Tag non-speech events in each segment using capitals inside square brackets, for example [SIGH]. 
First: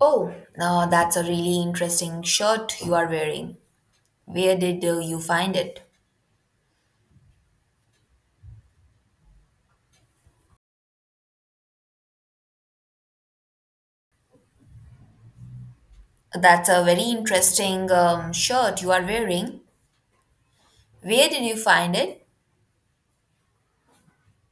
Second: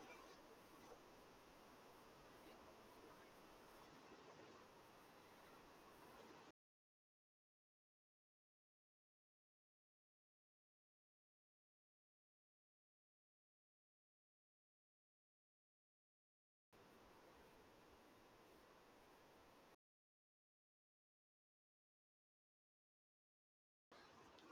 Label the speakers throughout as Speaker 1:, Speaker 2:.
Speaker 1: Oh, now that's a really interesting shirt you are wearing. Where did you find it? That's a very interesting shirt you are wearing. Where did you find it?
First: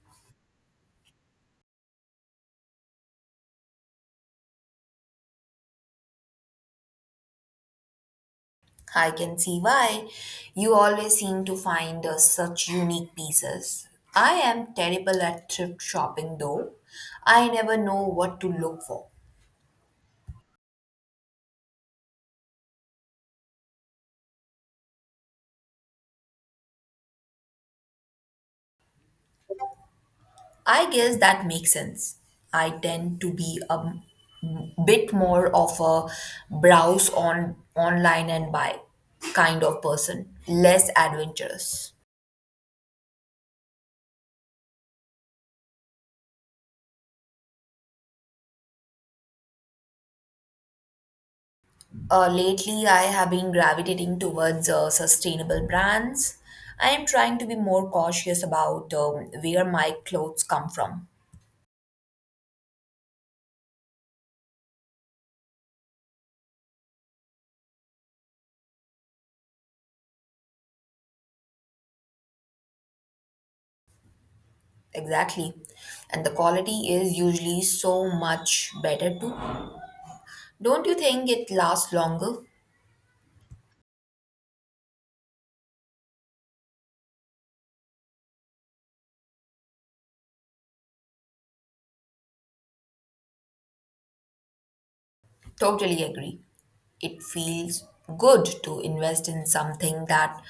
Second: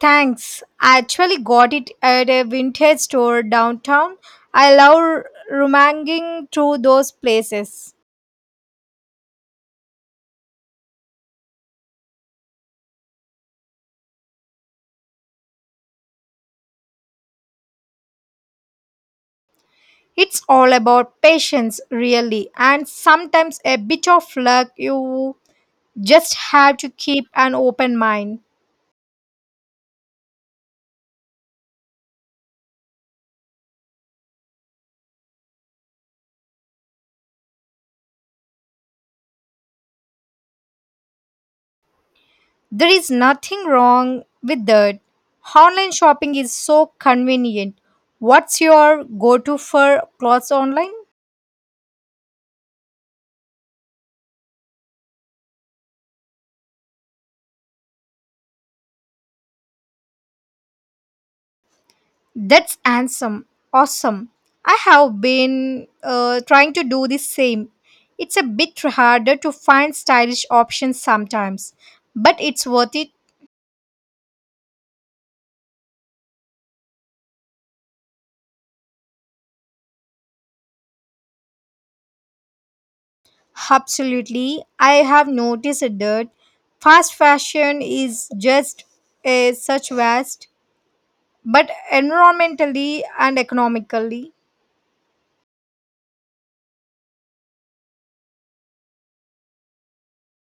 Speaker 2: Thanks. I actually got it at a vintage store downtown. I love rummaging through those places.
Speaker 1: I can see why. You always seem to find such unique pieces. I am terrible at thrift shopping though. I never know what to look for.
Speaker 2: It's all about patience, really, and sometimes a bit of luck. You just have to keep an open mind.
Speaker 1: I guess that makes sense. I tend to be a bit more of a browse on online and buy kind of person, less adventurous.
Speaker 2: There is nothing wrong with that. Online shopping is so convenient. What's your go to for clothes online?
Speaker 1: Lately, I have been gravitating towards sustainable brands. I am trying to be more cautious about where my clothes come from.
Speaker 2: That's handsome. Awesome. I have been trying to do the same. It's a bit harder to find stylish options sometimes, but it's worth it.
Speaker 1: Exactly. And the quality is usually so much better too. Don't you think it lasts longer?
Speaker 2: Absolutely. I have noticed that fast fashion is just a such vast, but environmentally and economically.
Speaker 1: Totally agree. It feels good to invest in something that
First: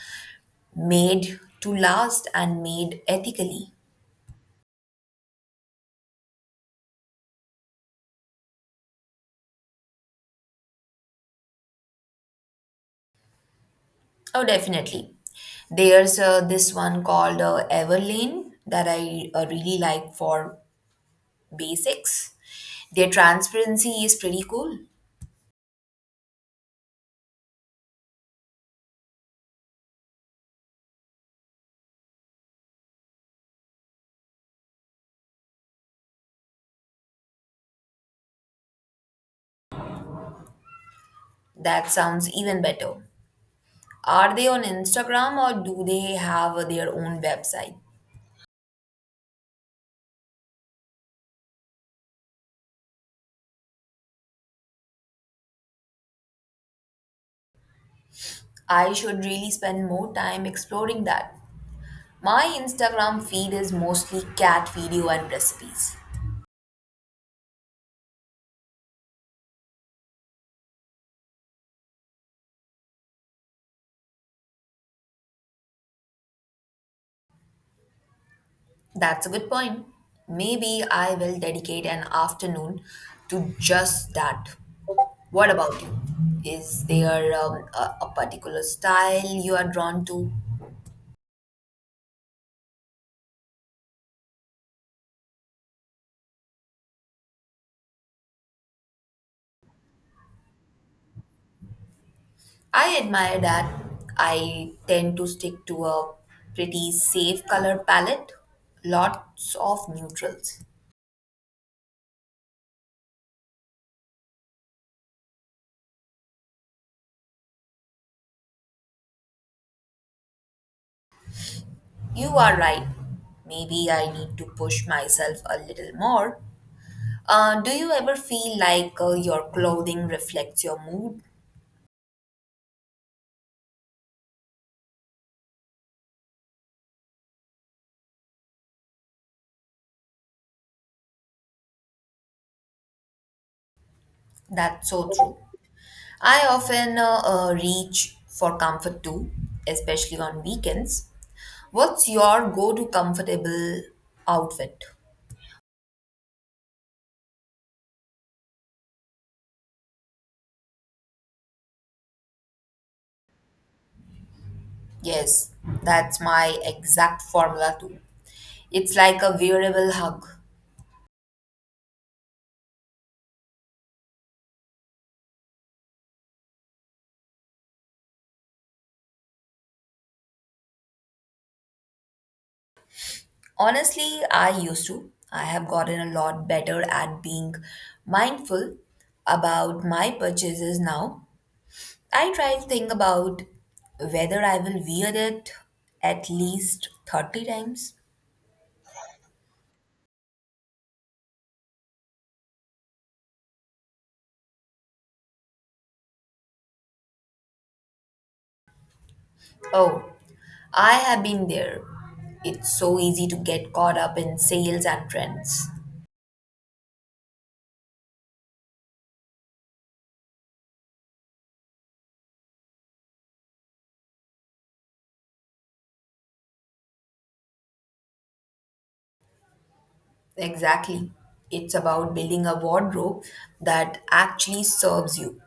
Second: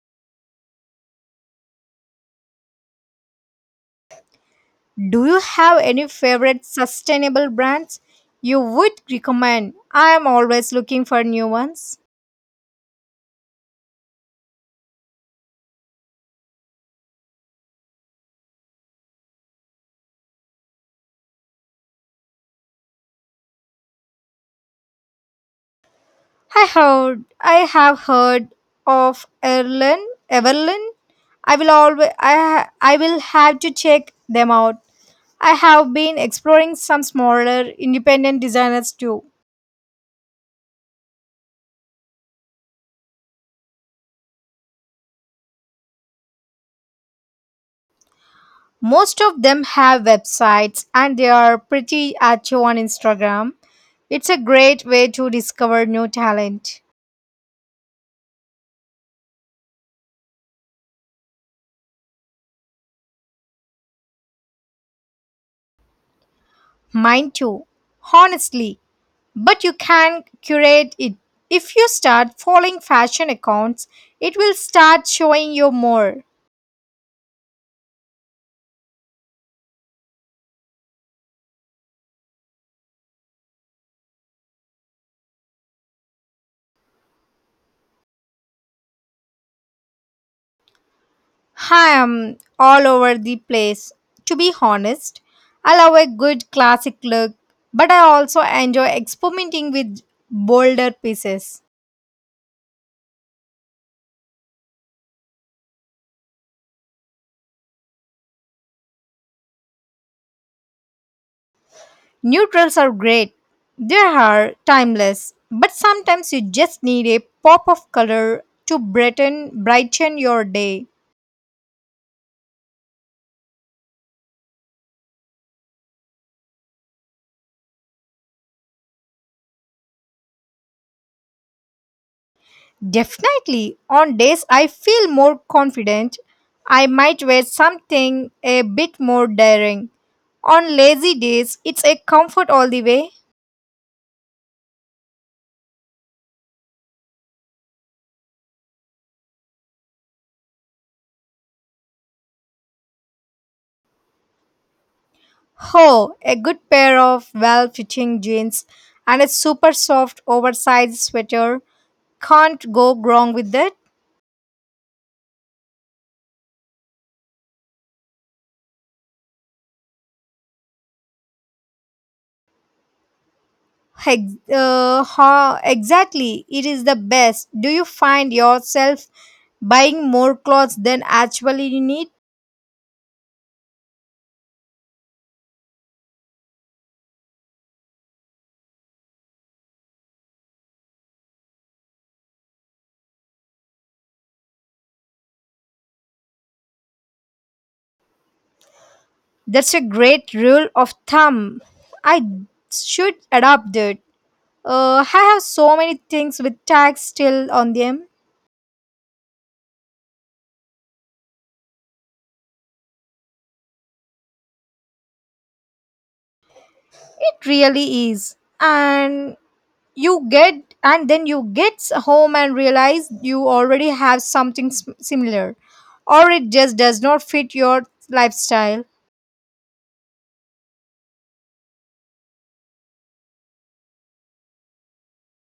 Speaker 1: made to last and made ethically.
Speaker 2: Do you have any favorite sustainable brands you would recommend? I am always looking for new ones.
Speaker 1: Oh, definitely. There's this one called Everlane that I really like for basics. Their transparency is pretty cool.
Speaker 2: I have heard of Erlen Everlyn. I will always I ha- I will have to check them out. I have been exploring some smaller independent designers too.
Speaker 1: That sounds even better. Are they on Instagram or do they have their own website?
Speaker 2: Most of them have websites and they are pretty active on Instagram. It's a great way to discover new talent.
Speaker 1: I should really spend more time exploring that. My Instagram feed is mostly cat video and recipes.
Speaker 2: Mine too. Honestly, but you can curate it. If you start following fashion accounts, it will start showing you more.
Speaker 1: That's a good point. Maybe I will dedicate an afternoon to just that. What about you? Is there a particular style you are drawn to?
Speaker 2: I am all over the place. To be honest, I love a good classic look, but I also enjoy experimenting with bolder pieces.
Speaker 1: I admire that. I tend to stick to a pretty safe color palette, lots of neutrals.
Speaker 2: Neutrals are great, they are timeless, but sometimes you just need a pop of color to brighten your day.
Speaker 1: You are right. Maybe I need to push myself a little more. Do you ever feel like your clothing reflects your mood?
Speaker 2: Definitely, on days I feel more confident, I might wear something a bit more daring. On lazy days, it's a comfort all the way.
Speaker 1: That's so true. I often reach for comfort too, especially on weekends. What's your go to comfortable outfit?
Speaker 2: Oh, a good pair of well fitting jeans and a super soft oversized sweater. Can't go wrong with that.
Speaker 1: Yes, that's my exact formula too. It's like a wearable hug.
Speaker 2: Exactly, it is the best. Do you find yourself buying more clothes than actually you need?
Speaker 1: Honestly, I used to. I have gotten a lot better at being mindful about my purchases now. I try to think about whether I will wear it at least 30 times.
Speaker 2: That's a great rule of thumb. I should adopt it. I have so many things with tags still on them.
Speaker 1: Oh, I have been there. It's so easy to get caught up in sales and trends.
Speaker 2: It really is. And you get home and realize you already have something similar, or it just does not fit your lifestyle.
Speaker 1: Exactly. It's about building a wardrobe that actually serves you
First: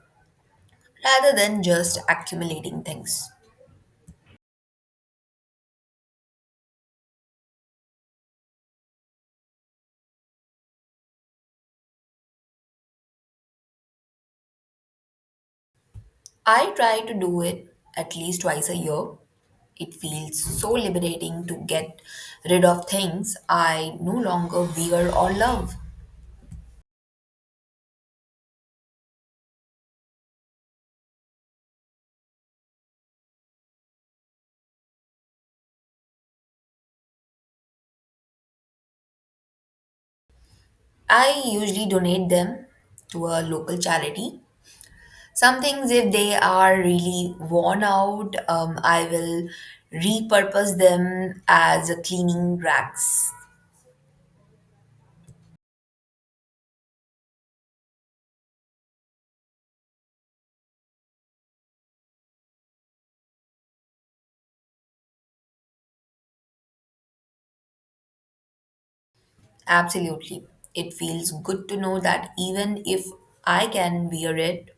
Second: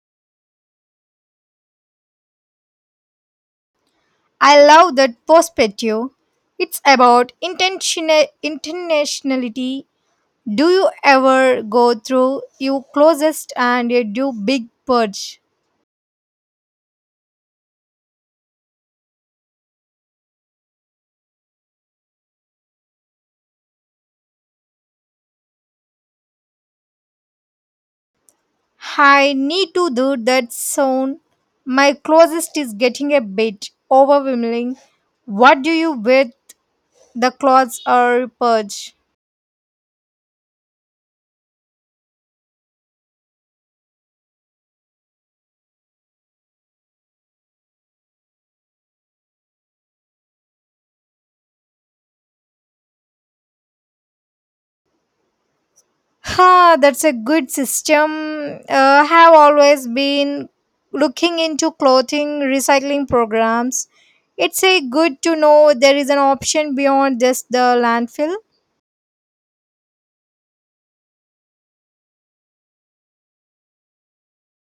Speaker 1: rather than just accumulating things.
Speaker 2: I love that perspective. It's about intentionality. Do you ever go through your closest and you do big purge?
Speaker 1: I try to do it at least twice a year. It feels so liberating to get rid of things I no longer wear or love.
Speaker 2: I need to do that soon. My closest is getting a bit overwhelming. What do you with the clothes or purge?
Speaker 1: I usually donate them to a local charity. Some things, if they are really worn out, I will repurpose them as a cleaning racks.
Speaker 2: Ha, that's a good system. Have always been looking into clothing recycling programs. It's a good to know there is an option beyond just the landfill.
Speaker 1: Absolutely. It feels good to know that even if I can wear it,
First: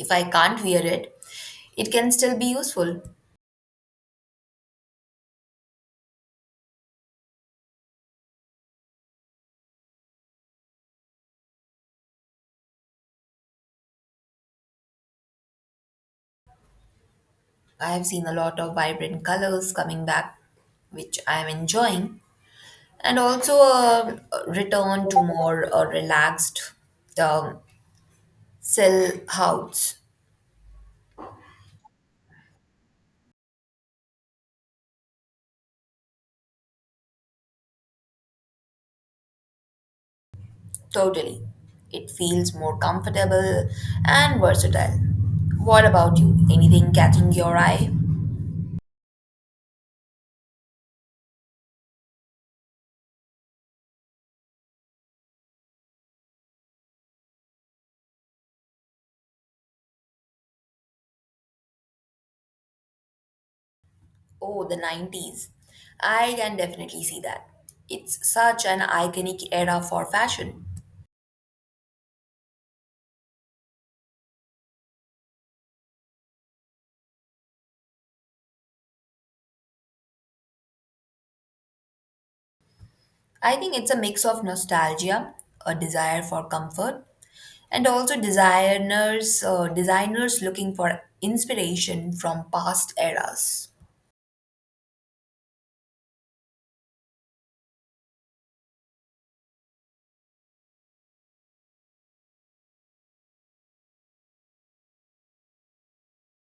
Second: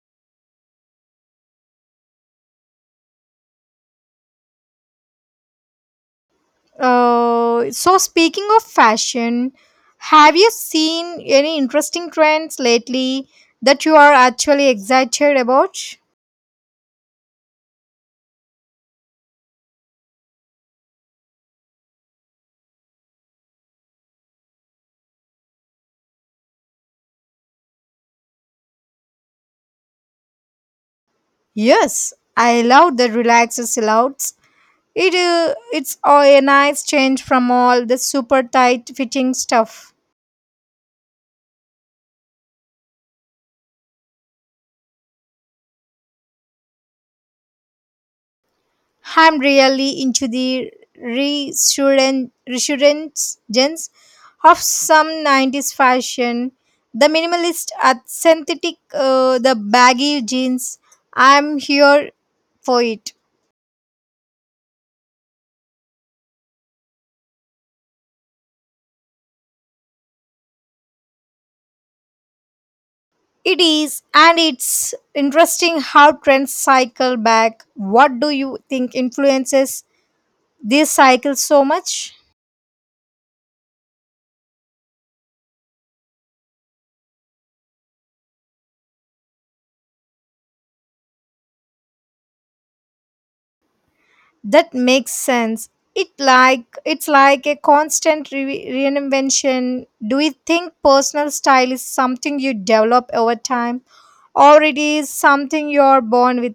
Speaker 1: if I can't wear it, it can still be useful.
Speaker 2: So speaking of fashion, have you seen any interesting trends lately that you are actually excited about?
Speaker 1: I have seen a lot of vibrant colors coming back, which I am enjoying, and also a return to more relaxed um, sill house.
Speaker 2: Yes, I love the relaxed silhouettes. It's a nice change from all the super tight fitting stuff.
Speaker 1: Totally. It feels more comfortable and versatile. What about you? Anything catching your eye?
Speaker 2: I'm really into the resurgence of some 90s fashion. The minimalist synthetic, the baggy jeans. I'm here for it.
Speaker 1: Oh, the 90s. I can definitely see that. It's such an iconic era for fashion.
Speaker 2: It is, and it's interesting how trends cycle back. What do you think influences this cycle so much?
Speaker 1: I think it's a mix of nostalgia, a desire for comfort, and also designers looking for inspiration from past eras.
Speaker 2: That makes sense, it like it's like a constant reinvention. Do you think personal style is something you develop over time, or it is something you're born with?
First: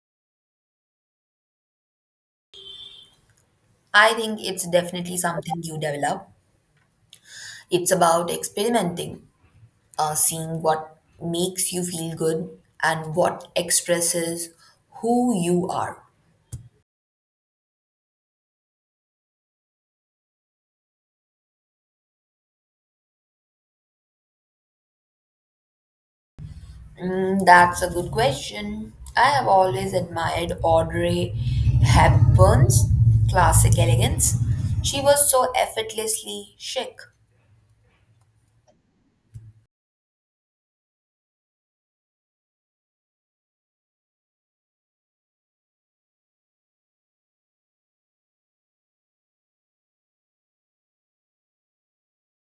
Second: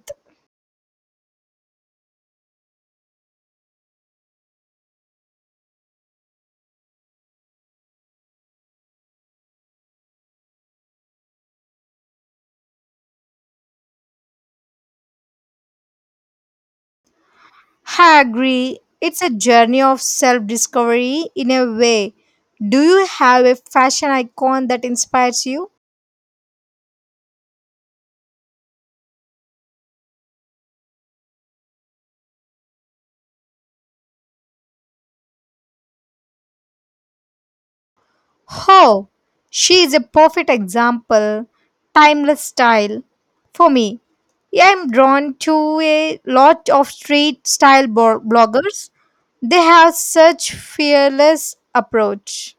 Speaker 1: I think it's definitely something you develop. It's about experimenting, seeing what makes you feel good and what expresses who you are.
Speaker 2: I agree, it's a journey of self discovery in a way. Do you have a fashion icon that inspires you?
Speaker 1: Mm, that's a good question. I have always admired Audrey Hepburn's classic elegance. She was so effortlessly chic.
Speaker 2: Oh, she is a perfect example, timeless style. For me, I'm drawn to a lot of street style bloggers. They have such fearless approach.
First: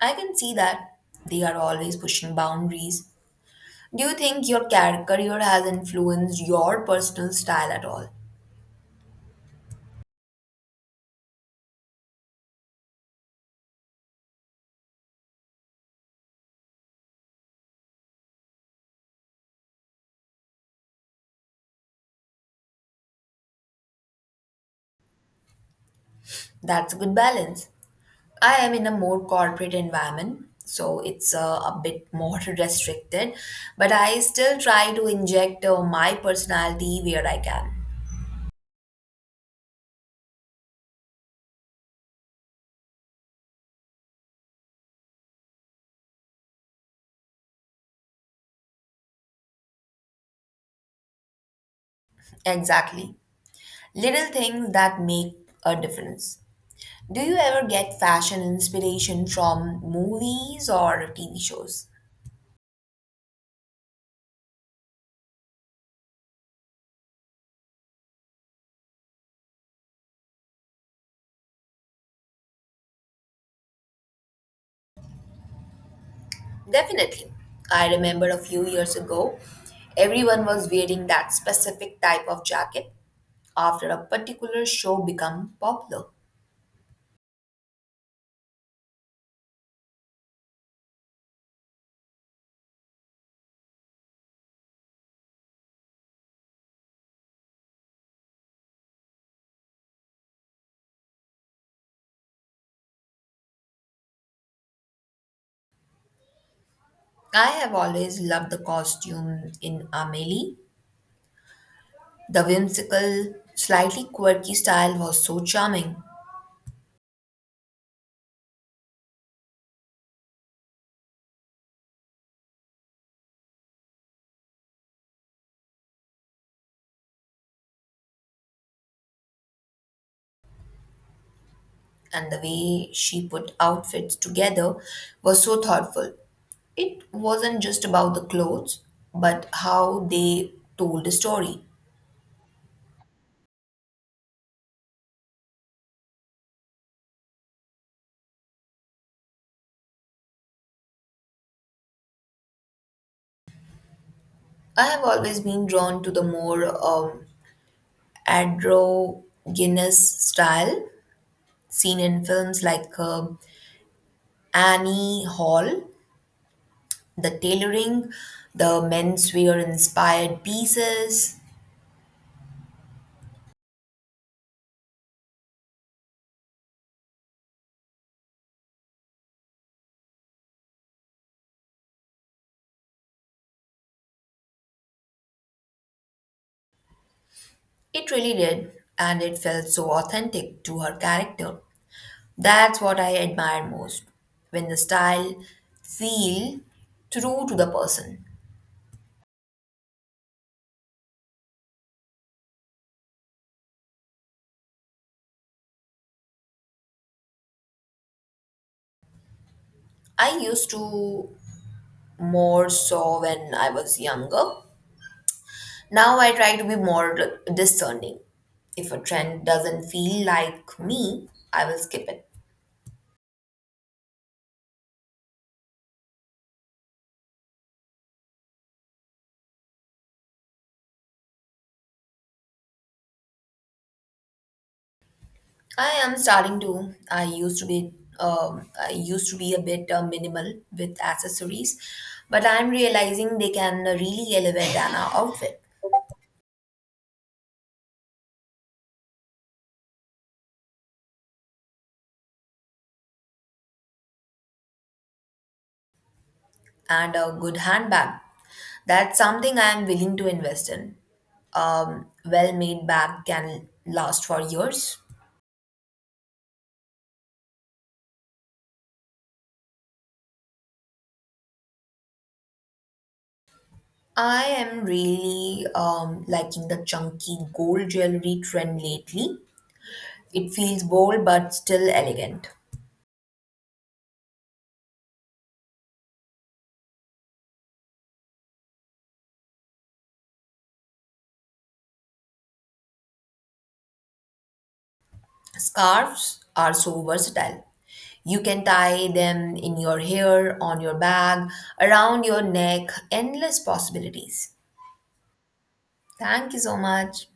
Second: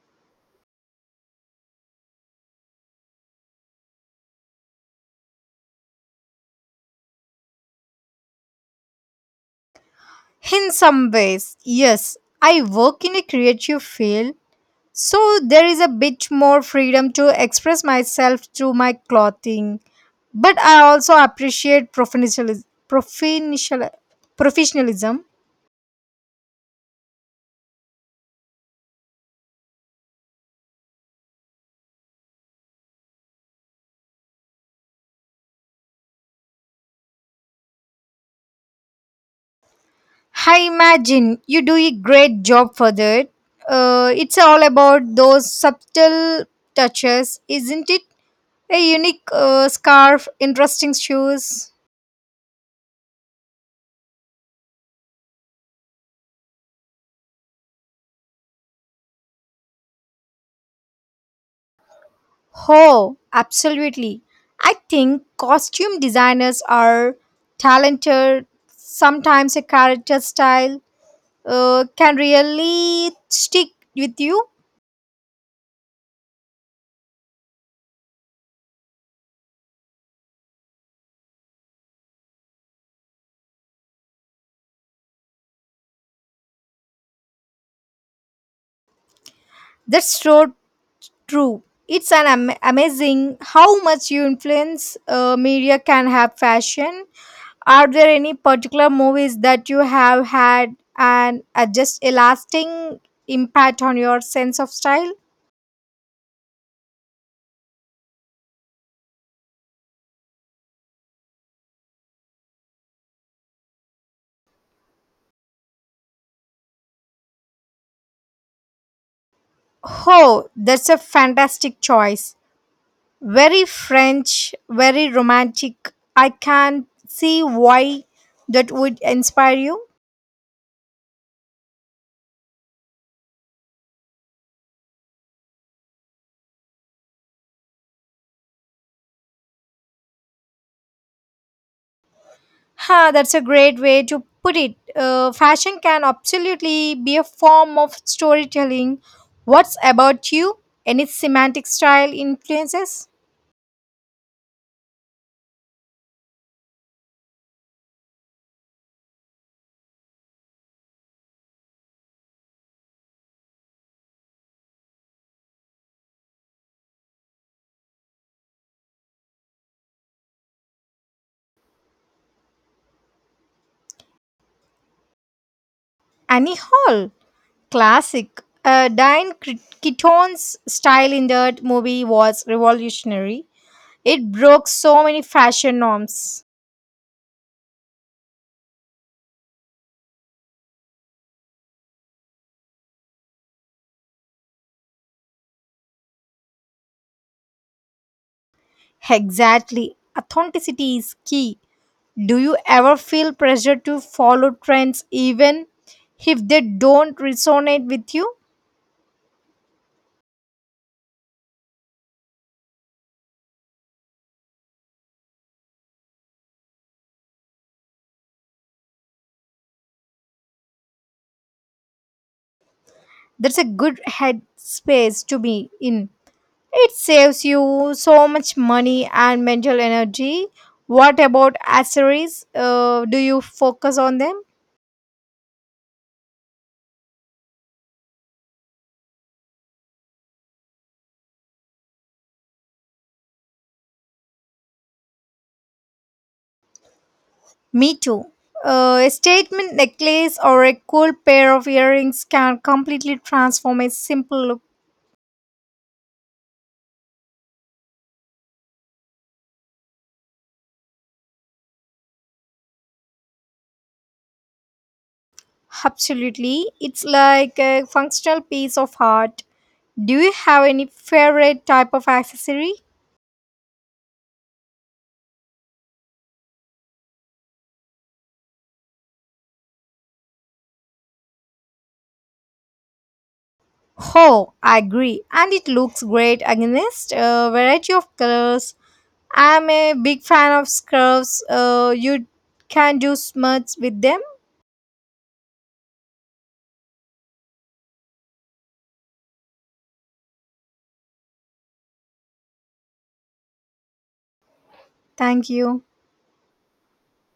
Speaker 1: I can see that. They are always pushing boundaries. Do you think your career has influenced your personal style at all?
Speaker 2: In some ways, yes, I work in a creative field, so there is a bit more freedom to express myself through my clothing. But I also appreciate professionalism.
Speaker 1: That's a good balance. I am in a more corporate environment, so it's a bit more [LAUGHS] restricted, but I still try to inject my personality where I can.
Speaker 2: I imagine you do a great job for that. It's all about those subtle touches, isn't it? A unique scarf, interesting shoes.
Speaker 1: Exactly. Little things that make a difference. Do you ever get fashion inspiration from movies or TV shows?
Speaker 2: Oh, absolutely. I think costume designers are talented. Sometimes a character style can really stick with you.
Speaker 1: Definitely. I remember a few years ago, everyone was wearing that specific type of jacket after a particular show became popular.
Speaker 2: That's so true. It's amazing how much you influence media can have fashion. Are there any particular movies that you have had and just a lasting impact on your sense of style?
Speaker 1: I have always loved the costume in Amelie. The whimsical, slightly quirky style was so charming,
Speaker 2: Oh, that's a fantastic choice. Very French, very romantic. I can see why that would inspire you.
Speaker 1: and the way she put outfits together was so thoughtful. It wasn't just about the clothes, but how they told the story.
Speaker 2: Ha, that's a great way to put it. Fashion can absolutely be a form of storytelling. What's about you? Any semantic style influences?
Speaker 1: I have always been drawn to the more androgynous style seen in films like Annie Hall, the tailoring, the menswear inspired pieces.
Speaker 2: Annie Hall, classic. Diane Keaton's style in that movie was revolutionary. It broke so many fashion norms.
Speaker 1: It really did, and it felt so authentic to her character. That's what I admire most when the style feel true to the person.
Speaker 2: Exactly. Authenticity is key. Do you ever feel pressure to follow trends even if they don't resonate with you?
Speaker 1: I used to, more so when I was younger. Now I try to be more discerning. If a trend doesn't feel like me, I will skip it.
Speaker 2: That's a good headspace to be in. It saves you so much money and mental energy. What about accessories? Do you focus on them?
Speaker 1: I am starting to. I used to be. I used to be a bit minimal with accessories, but I'm realizing they can really elevate an outfit
Speaker 2: Me too. A statement necklace or a cool pair of earrings can completely transform a simple look.
Speaker 1: and a good handbag. That's something I am willing to invest in. Well-made bag can last for years.
Speaker 2: Absolutely. It's like a functional piece of art. Do you have any favorite type of accessory?
Speaker 1: I am really liking the chunky gold jewelry trend lately. It feels bold but still elegant.
Speaker 2: Oh, I agree. And it looks great against a variety of colors. I'm a big fan of scarves. You can do much with them.
Speaker 1: Scarves are so versatile. You can tie them in your hair, on your bag, around your neck, endless possibilities.
Speaker 2: Thank you.
Speaker 1: Thank you so much.